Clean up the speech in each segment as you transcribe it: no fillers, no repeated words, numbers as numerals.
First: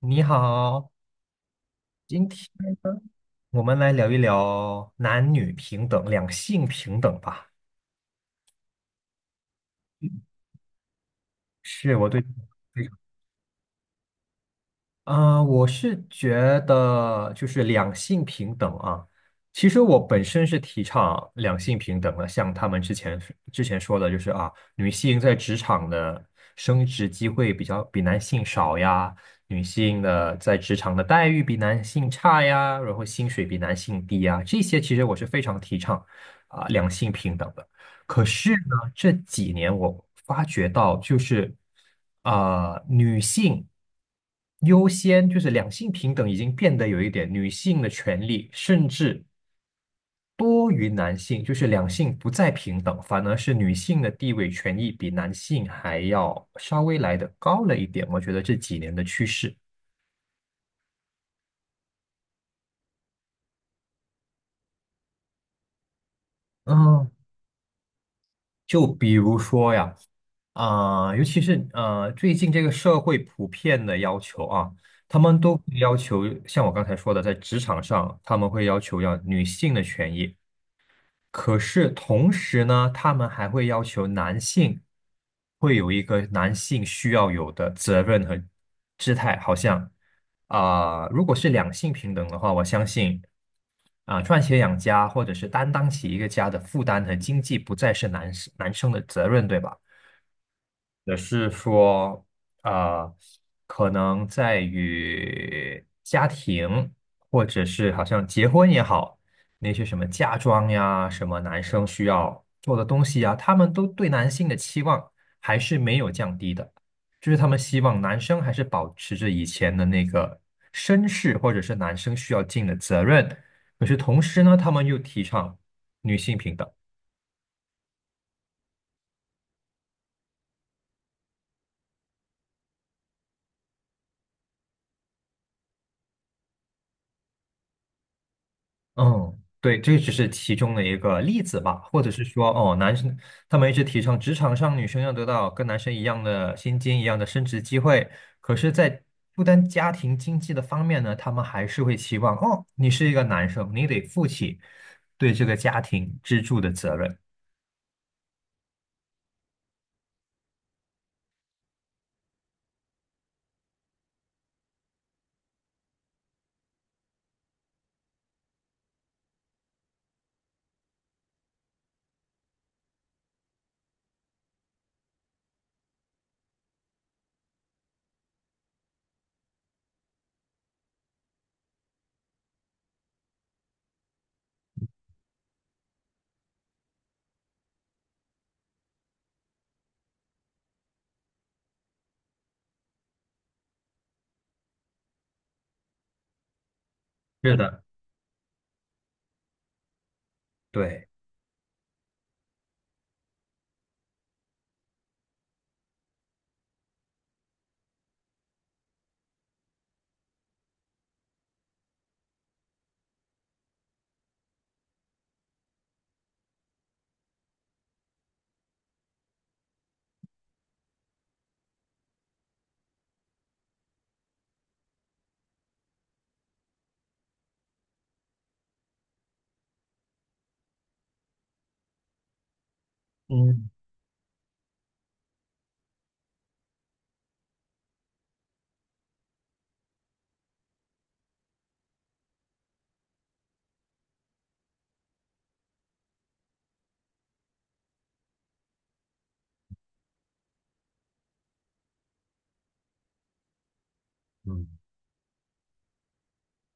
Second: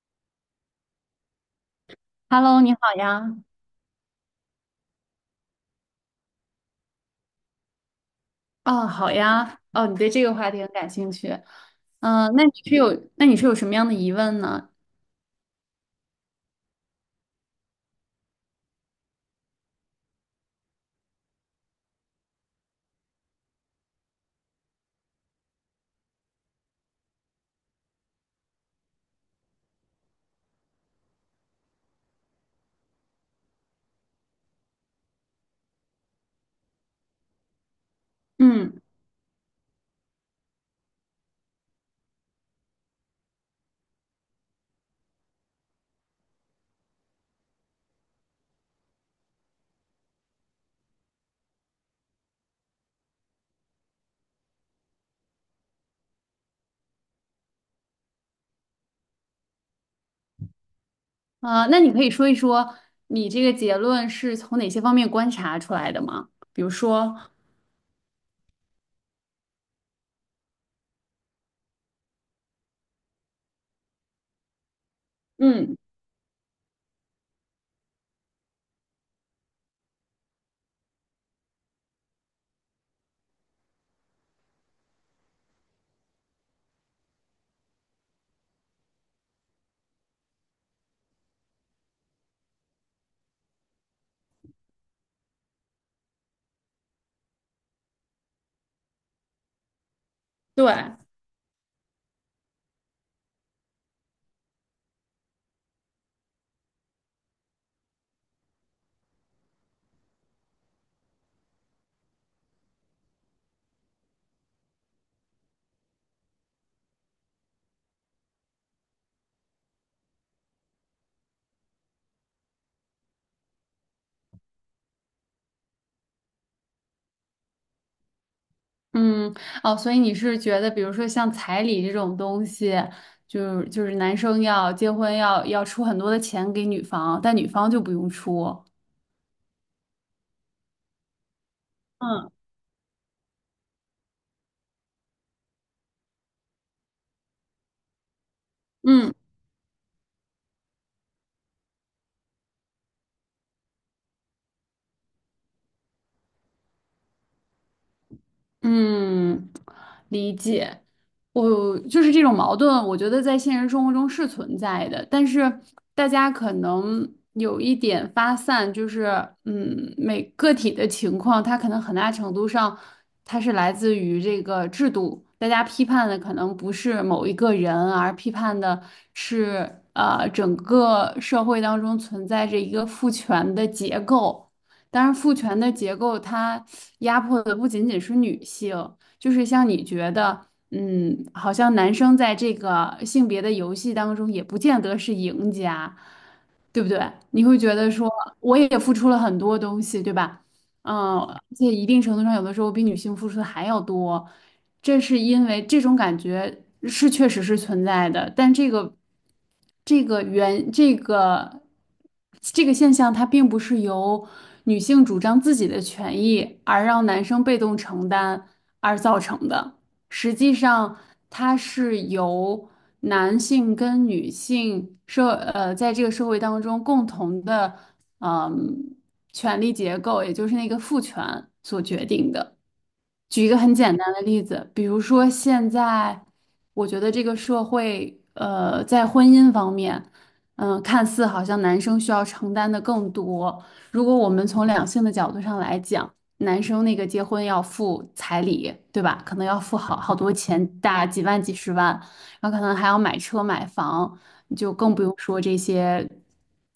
你好，今天 Hello，你好呢呀。我们来聊一聊男女平等、两性平等吧。哦，好呀。哦，你对这个话题很感兴趣。是我对，那你是有，什么样的疑问呢？我是觉得就是两性平等啊。其实我本身是提倡两性平等的，像他们之前说的，就是啊，女性在职场的升职机会比男性少呀，女性的在职场的待遇比男性差呀，然后薪水比男性低呀，这些其实我是非常提倡两性平等的。可是嗯，呢，这几年我发觉到，就是女性优先，就是两性平等已经变得有一点女性的权利，甚至多于男性，就是两性不再平等，反而是女性的地位权益比男性还要稍微来的高了一点。我觉得这几年的趋势，那你可以说一说你这个结论是从哪些方面观察出来的吗？比如嗯，说，就比如说呀。尤其是最近这个社会普遍的要求啊，他们都会嗯，要求，像我刚才说的，在职场上，他们会要求要女性的权益，可是同时呢，他们还会要求男性会有一个男性需要有的责任和姿态，好像如果是两性平等的话，我相信赚钱养家或者是担当起一个家的负担和经济，不再是男生的责任，对吧？对，也是说，呃，可能在于家庭，或者是好像结婚也好，那些什么嫁妆呀，什么男生需要做的东西呀，他们都对男性的期望还是没有降低的，就是他们希望男生还是保持着以前的那个绅士，或者是男生需要尽的责任。可是同时呢，他们又提倡女性平等。嗯，哦，所以你是觉得，比如说像彩礼这种东西，就是男生要结婚要出很多的钱给女方，但女方就不用出。嗯，对，这只是其中的一个例子吧，或者是嗯说，哦，男生他们一直提倡职场上女生要得到跟男生一样的薪金、一样的升职机会，可是，在嗯负担家庭经济的方面呢，他们还是会期望，哦，你是一个男生，你得负起对这个家庭支柱的责任。嗯，理解。我就是这种矛盾，我觉得在现实生活中是存在的，但是大家可能有一点发散，就是嗯，每个体的情况，它可能很大程度上，它是来自于这个制度。大家批判的可能不是某一个人，而批判的是整个社会当中存在着一个父权的结构。当然，父权的结构，它压迫的不仅仅是女性，就是像你觉得，嗯，好像男生在这个性别的游戏当中也不见得是赢家，对不对？你是会觉的，得说，我也付出了很多东西，对吧？对，嗯，而且一定程度上，有的时候比女性付出的还要多，这是因为这种感觉是确实是存在的，但这个这个原这个这个现象，它并不是由女性主张自己的权益而让男生被动承担而造成的，实际上它是由男性跟女性在这个社会当中共同的。嗯权力结构，也就是那个父权所决定的。举一个嗯很简单的例子，比如说现在，我觉得这个社会，在婚姻方面，看似好像男生需要承担的更多。如果我们从两性的角度上来讲，男生那个结婚要付彩礼，对吧？可能要付好多钱，大几万、几十万，然后可能还要买车、买房，嗯，就更不用说这些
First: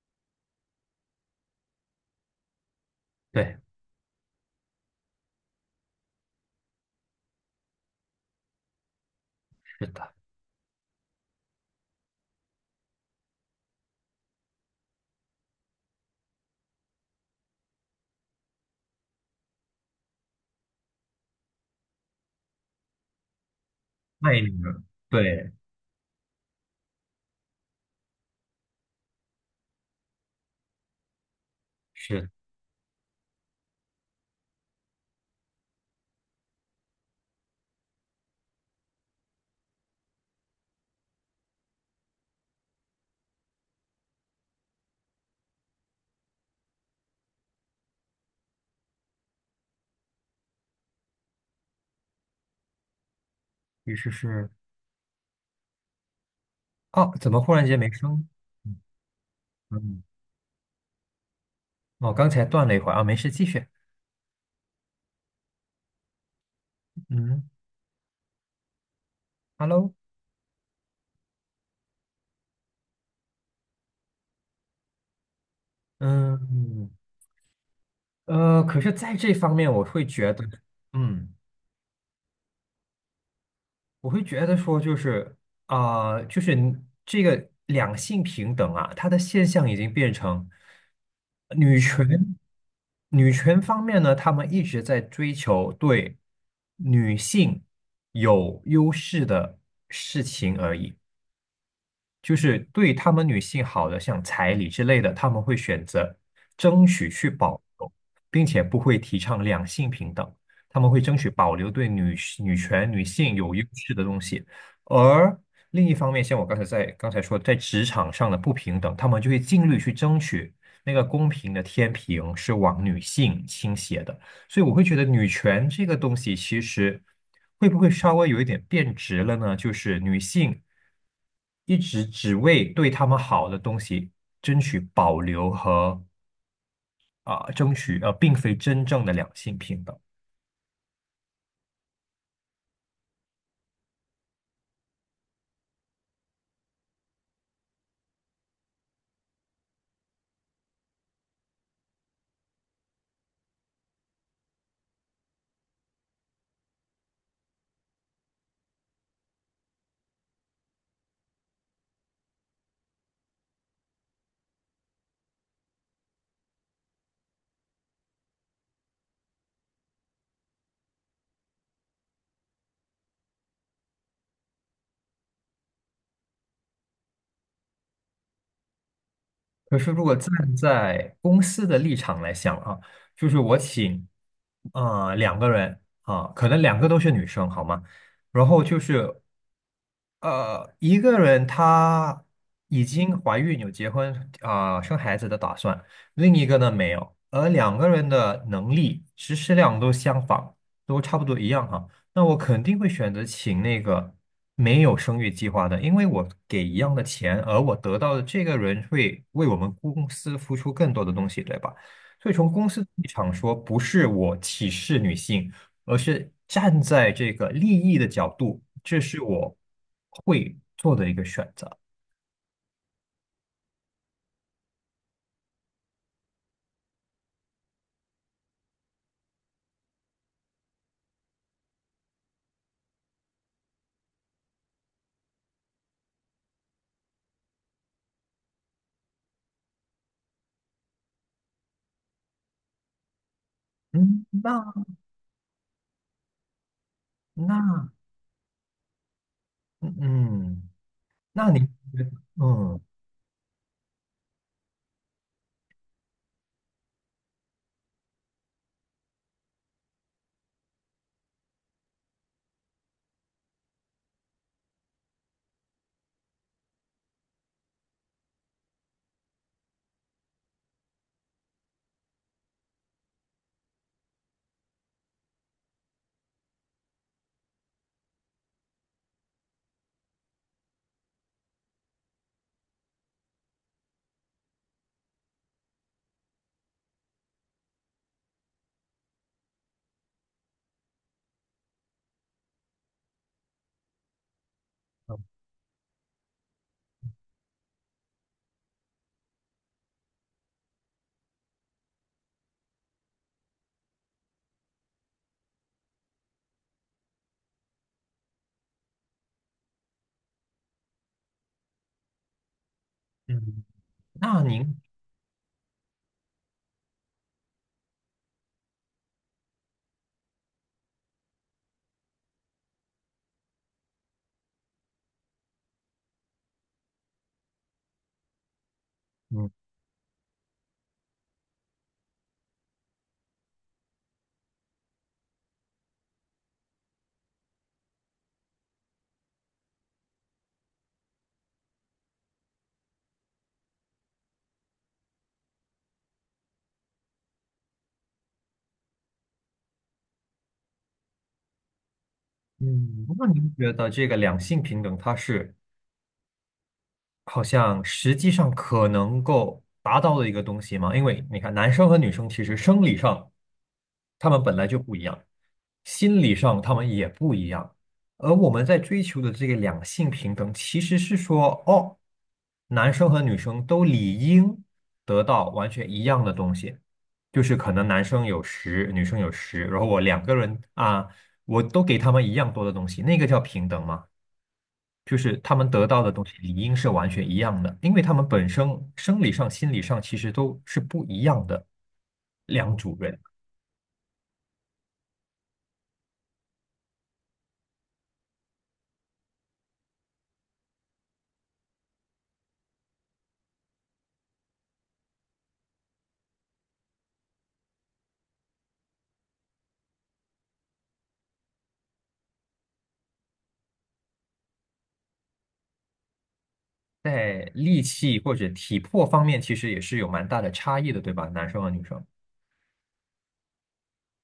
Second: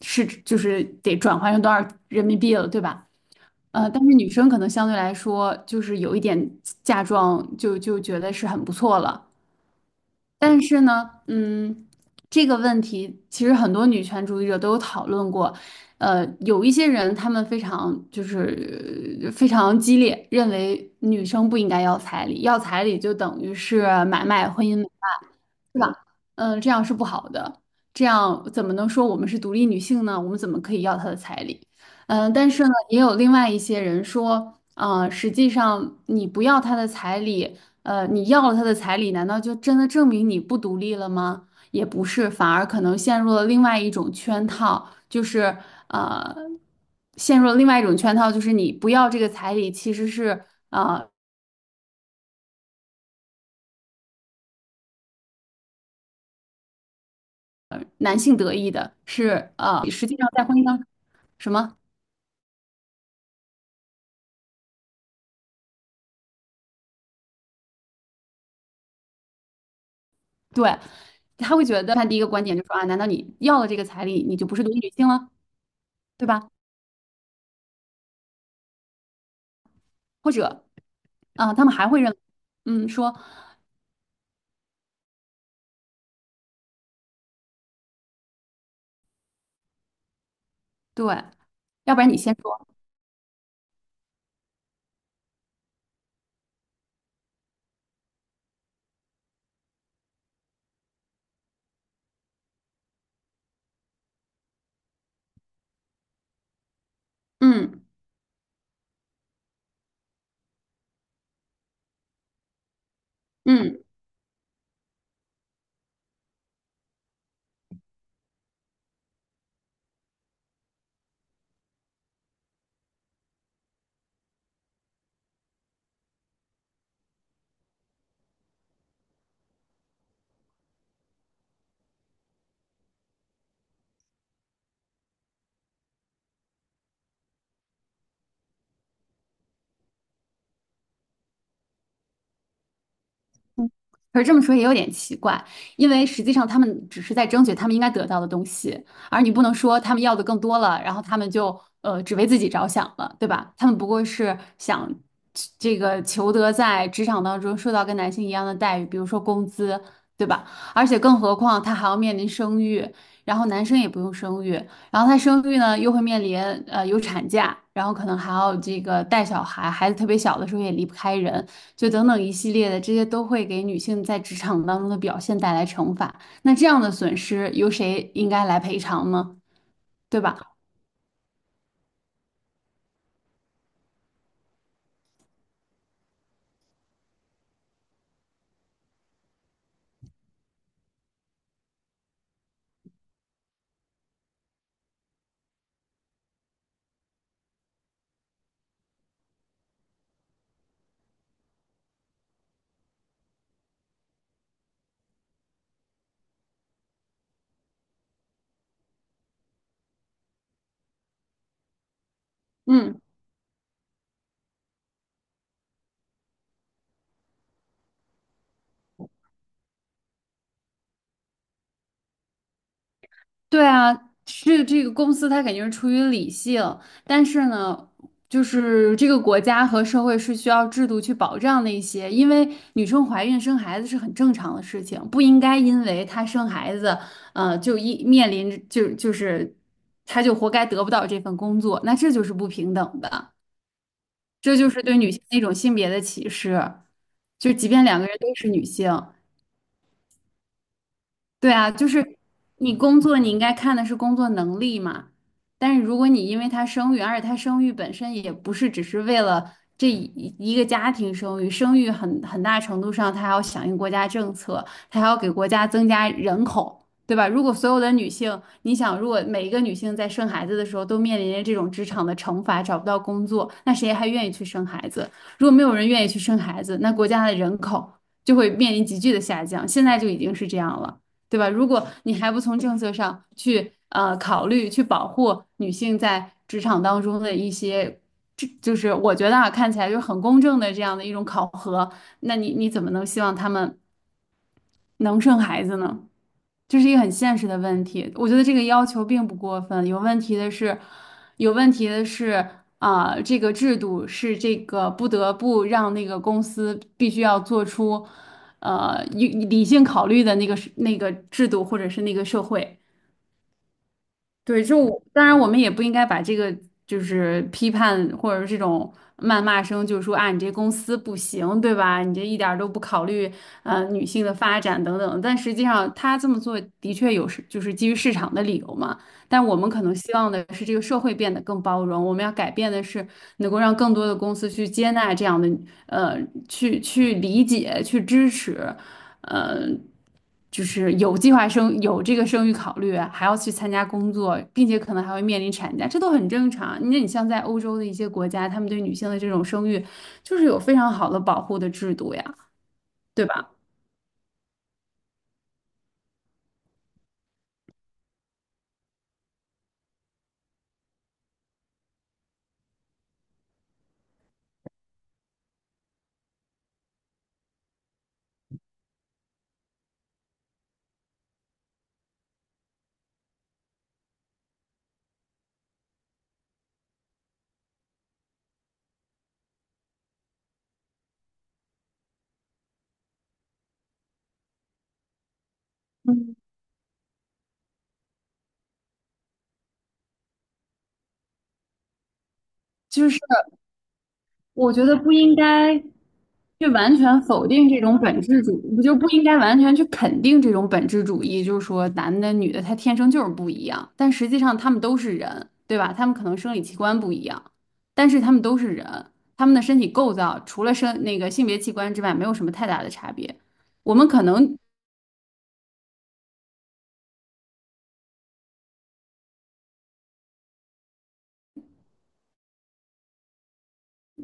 是就是得转换成多少人民币了，对吧？对，但是女生可能相对来说就是有一点嫁妆就觉得是很不错了，是的，但是呢，嗯，这个问题其实很多女权主义者都有讨论过。有一些人他们非常激烈，认为女生不应该要彩礼，要彩礼就等于是买那一卖点婚呢。姻买卖，对，是吧？这样是不好的，这样怎么能说我们是独立女性呢？我们怎么可以要她的彩礼？是，但是呢，也有另外一些人说，实际上你不要她的彩礼。你要了他的彩礼，难道就真的证明你不独立了吗？也不是，反而可能陷入了另外一种圈套，呃，陷入了另外一种圈套，就是你不要这个彩礼，其实是于是是，哦，怎么忽然间没男声？性得意嗯，的，嗯实际上在婚姻当什么？哦，刚才断了一会儿啊，没事，继续。嗯，Hello，对，他会觉得他第一个观点就是说啊，难道你要了这个彩礼，你就不是独立女性了，对吧？嗯，可是在这方面，我会或觉得，者嗯，他们还会认为嗯，说我会觉得说，就是就是你这个两性平等啊，它的现象已经变成对，女要不然你先权，说，女权方面呢，他们一直在追求对女性有优势的事情而已。就是对他们女性好的，像彩礼之类的，他们会选择争取去保嗯留，并且不会提倡两性平等，他们会争取保留对女权、女性有优嗯。势的东西。而另一方面，像我刚才说，在职场上的不平等，他们就会尽力去争取那个公平的天平是往女性倾斜的。所以我会觉得女权这个东西其实会不会稍微有一点变质了呢？就是女性一直只为对她们好的东西争取保留和争取，并非真正的两性平等。可是这么说也有点奇怪，因为实际上他们只是在争取他们应该得到的东西，而你不能说他们要的更多了，然后他们就只为自己着想了，对吧？他们不过是想这个求得在职场当中受到跟男性一样的待遇，比如说工资，对吧？而且更何况他还要面临生育，然后男生也不用生育，然后他生育呢又会面临有产假，然后可能还要这个带小孩，孩子特别小的时候也离不开人。就等等一系列的，这些都会给女性在职场当中的表现带来惩罚。那这样的损失由谁应该来赔偿呢？可是如果对站吧？在公司的立场来想啊，就是我请两个人啊、可能两个都是女生，好吗？然后就是。一个人她已经怀孕有结婚生孩子的打算，另一个呢没有，而两个人的能力、实施量都相仿，都差不多一样哈。那我肯定会选择请那个没有生育计划的，因为我给一样的钱，而我得到的这个人会为我们公司付出更多的东西，对吧？所以从公司的嗯，立场说，不是我歧视女性。而是站在这个利益的角度，这是我会做的一个选择。对啊，是这个公司它肯定是出于理性，但是呢，就是这个国家和社会是需要制度去保障的一些，因为女生怀孕生孩子是很正常的事情，不应该因为她生孩子，就一面临着。她就活该得不到这份工作，那这就是不平等的。嗯，这就那是对女性的一种性别的歧视。就那即便两个人都是女性，嗯嗯那对您啊，就觉得是你嗯工作，你应该看的是工作能力嘛。但是如果你因为她生育，而且她生育本身也不是只是为了这一个家庭生育，生育很大程度上她还要响应国家政策，他还要给国家增加人口，对吧？如果所有的女性，你想，如果每一个女性在生孩子的时候都面临着这种职场的惩罚，找不到工作，那谁还愿意去生孩子？如果没有人愿意去生孩子，那国家的人口就会面临急剧的下降，现在就已经是这样了。对吧？如果你还不从政策上去考虑去保护女性在职场当中的一些，这就是我觉得啊看起来就是很公正的这样的一种考核，那你怎么能希望他们嗯，能生孩子呢？这是一个很现实的问题。我觉得这个要求并不过分，有问题的是，有问题的是这个制度是这个不得不让那个公司必须要做出，理性考虑的那个是那个制度或者是那个社会。嗯那对，就您我当然我们也不应该把这个就是批判或者是这种谩骂声，就是说啊，你这公司不行，对吧？你这一点儿都不考虑女性的发展等等。但实际上他这么做的确有是就是基于市场的理由嘛。但嗯我们可能希望的是这个社会变得更包容，我们要改变的是能够让更多的公司去接纳这样的呃去理解去支持。呃，就是有计划生有这个生育考虑，还要去参加工作，并且可能还会面临产假，这都很正常。那你像在欧洲的一些国家，他们对女性的这种生育，就是有非常好的保护的制度呀，嗯，对那吧？您觉得这个两性平等，它是好像实际上可能够达到的一个东西吗？因为你看，男生和女生其实生理上。他们本来就不一样，心理上他们也不一样。而我们在追求的这个两性平等，其实是说，哦，男生和女生都理应得到完全一样的东西，就是可能男生有十，女生有十，然后我两个人啊，我都给他们一样多的东西，那个叫平等吗？就是他们得到的东西理应是完全一样的，因为他们本身生理上、心理上其实都是不一样的两组就人。是。我觉得不应该去完全否定这种本质主，不就不应该完全去肯定这种本质主义，就是说男的女的他天生就是不一样，但实际上他们都是人，对吧？他们可能生理器官不一样，但是他们都是人，他们的身体构造除了生那个性别器官之外，没有什么太大的差别。我们可能在力气或者体魄方面，其实也是有蛮大的差异的，对吧？男生和女生。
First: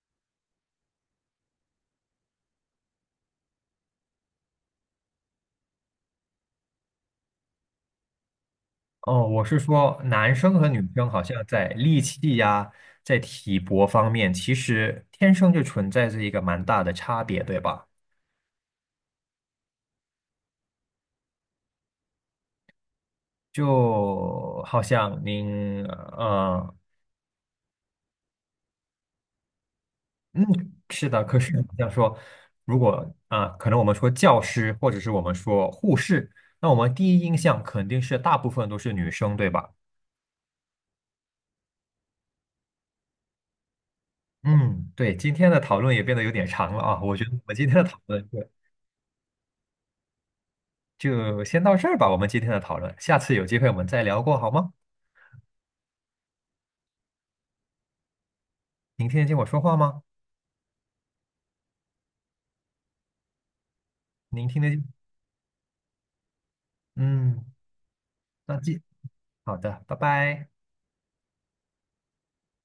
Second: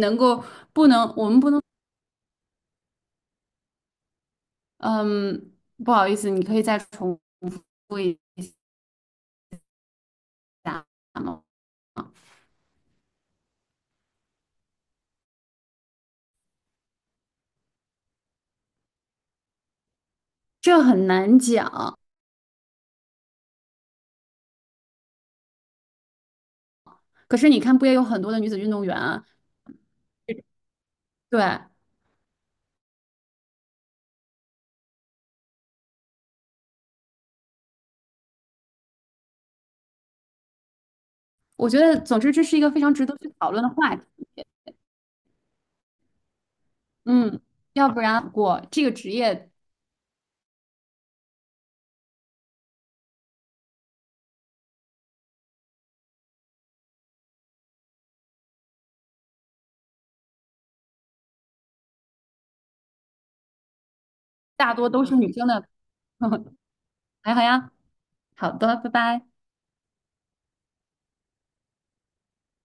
能够不能，我们不能，嗯，不好意思，你可以再重复一哦，我是说，男生和下女生好吗？像在力气呀，在体魄方面，其实天生就存在着一个蛮大的差别，对吧？这很难讲，就好像您，可是你看，不也有很多的女子运动员啊？嗯，是的，可对，是好像说，如果可能我们说教师，或者是我们说护士，那我们第一印象肯定是大部分都是女生，对吧？我觉得，总之这是一个非常值得去讨论的话题。嗯，对，今天的讨论也变得有点长了啊，我觉得我嗯，们今天的要讨不论然就我这个职业就先到这儿吧，我们今天的讨论，下次有机会我们再聊过好吗？您听得见我说话吗？您听得大见？多都是女生的。还好嗯，呀，好那的，记，拜拜。好的，拜拜。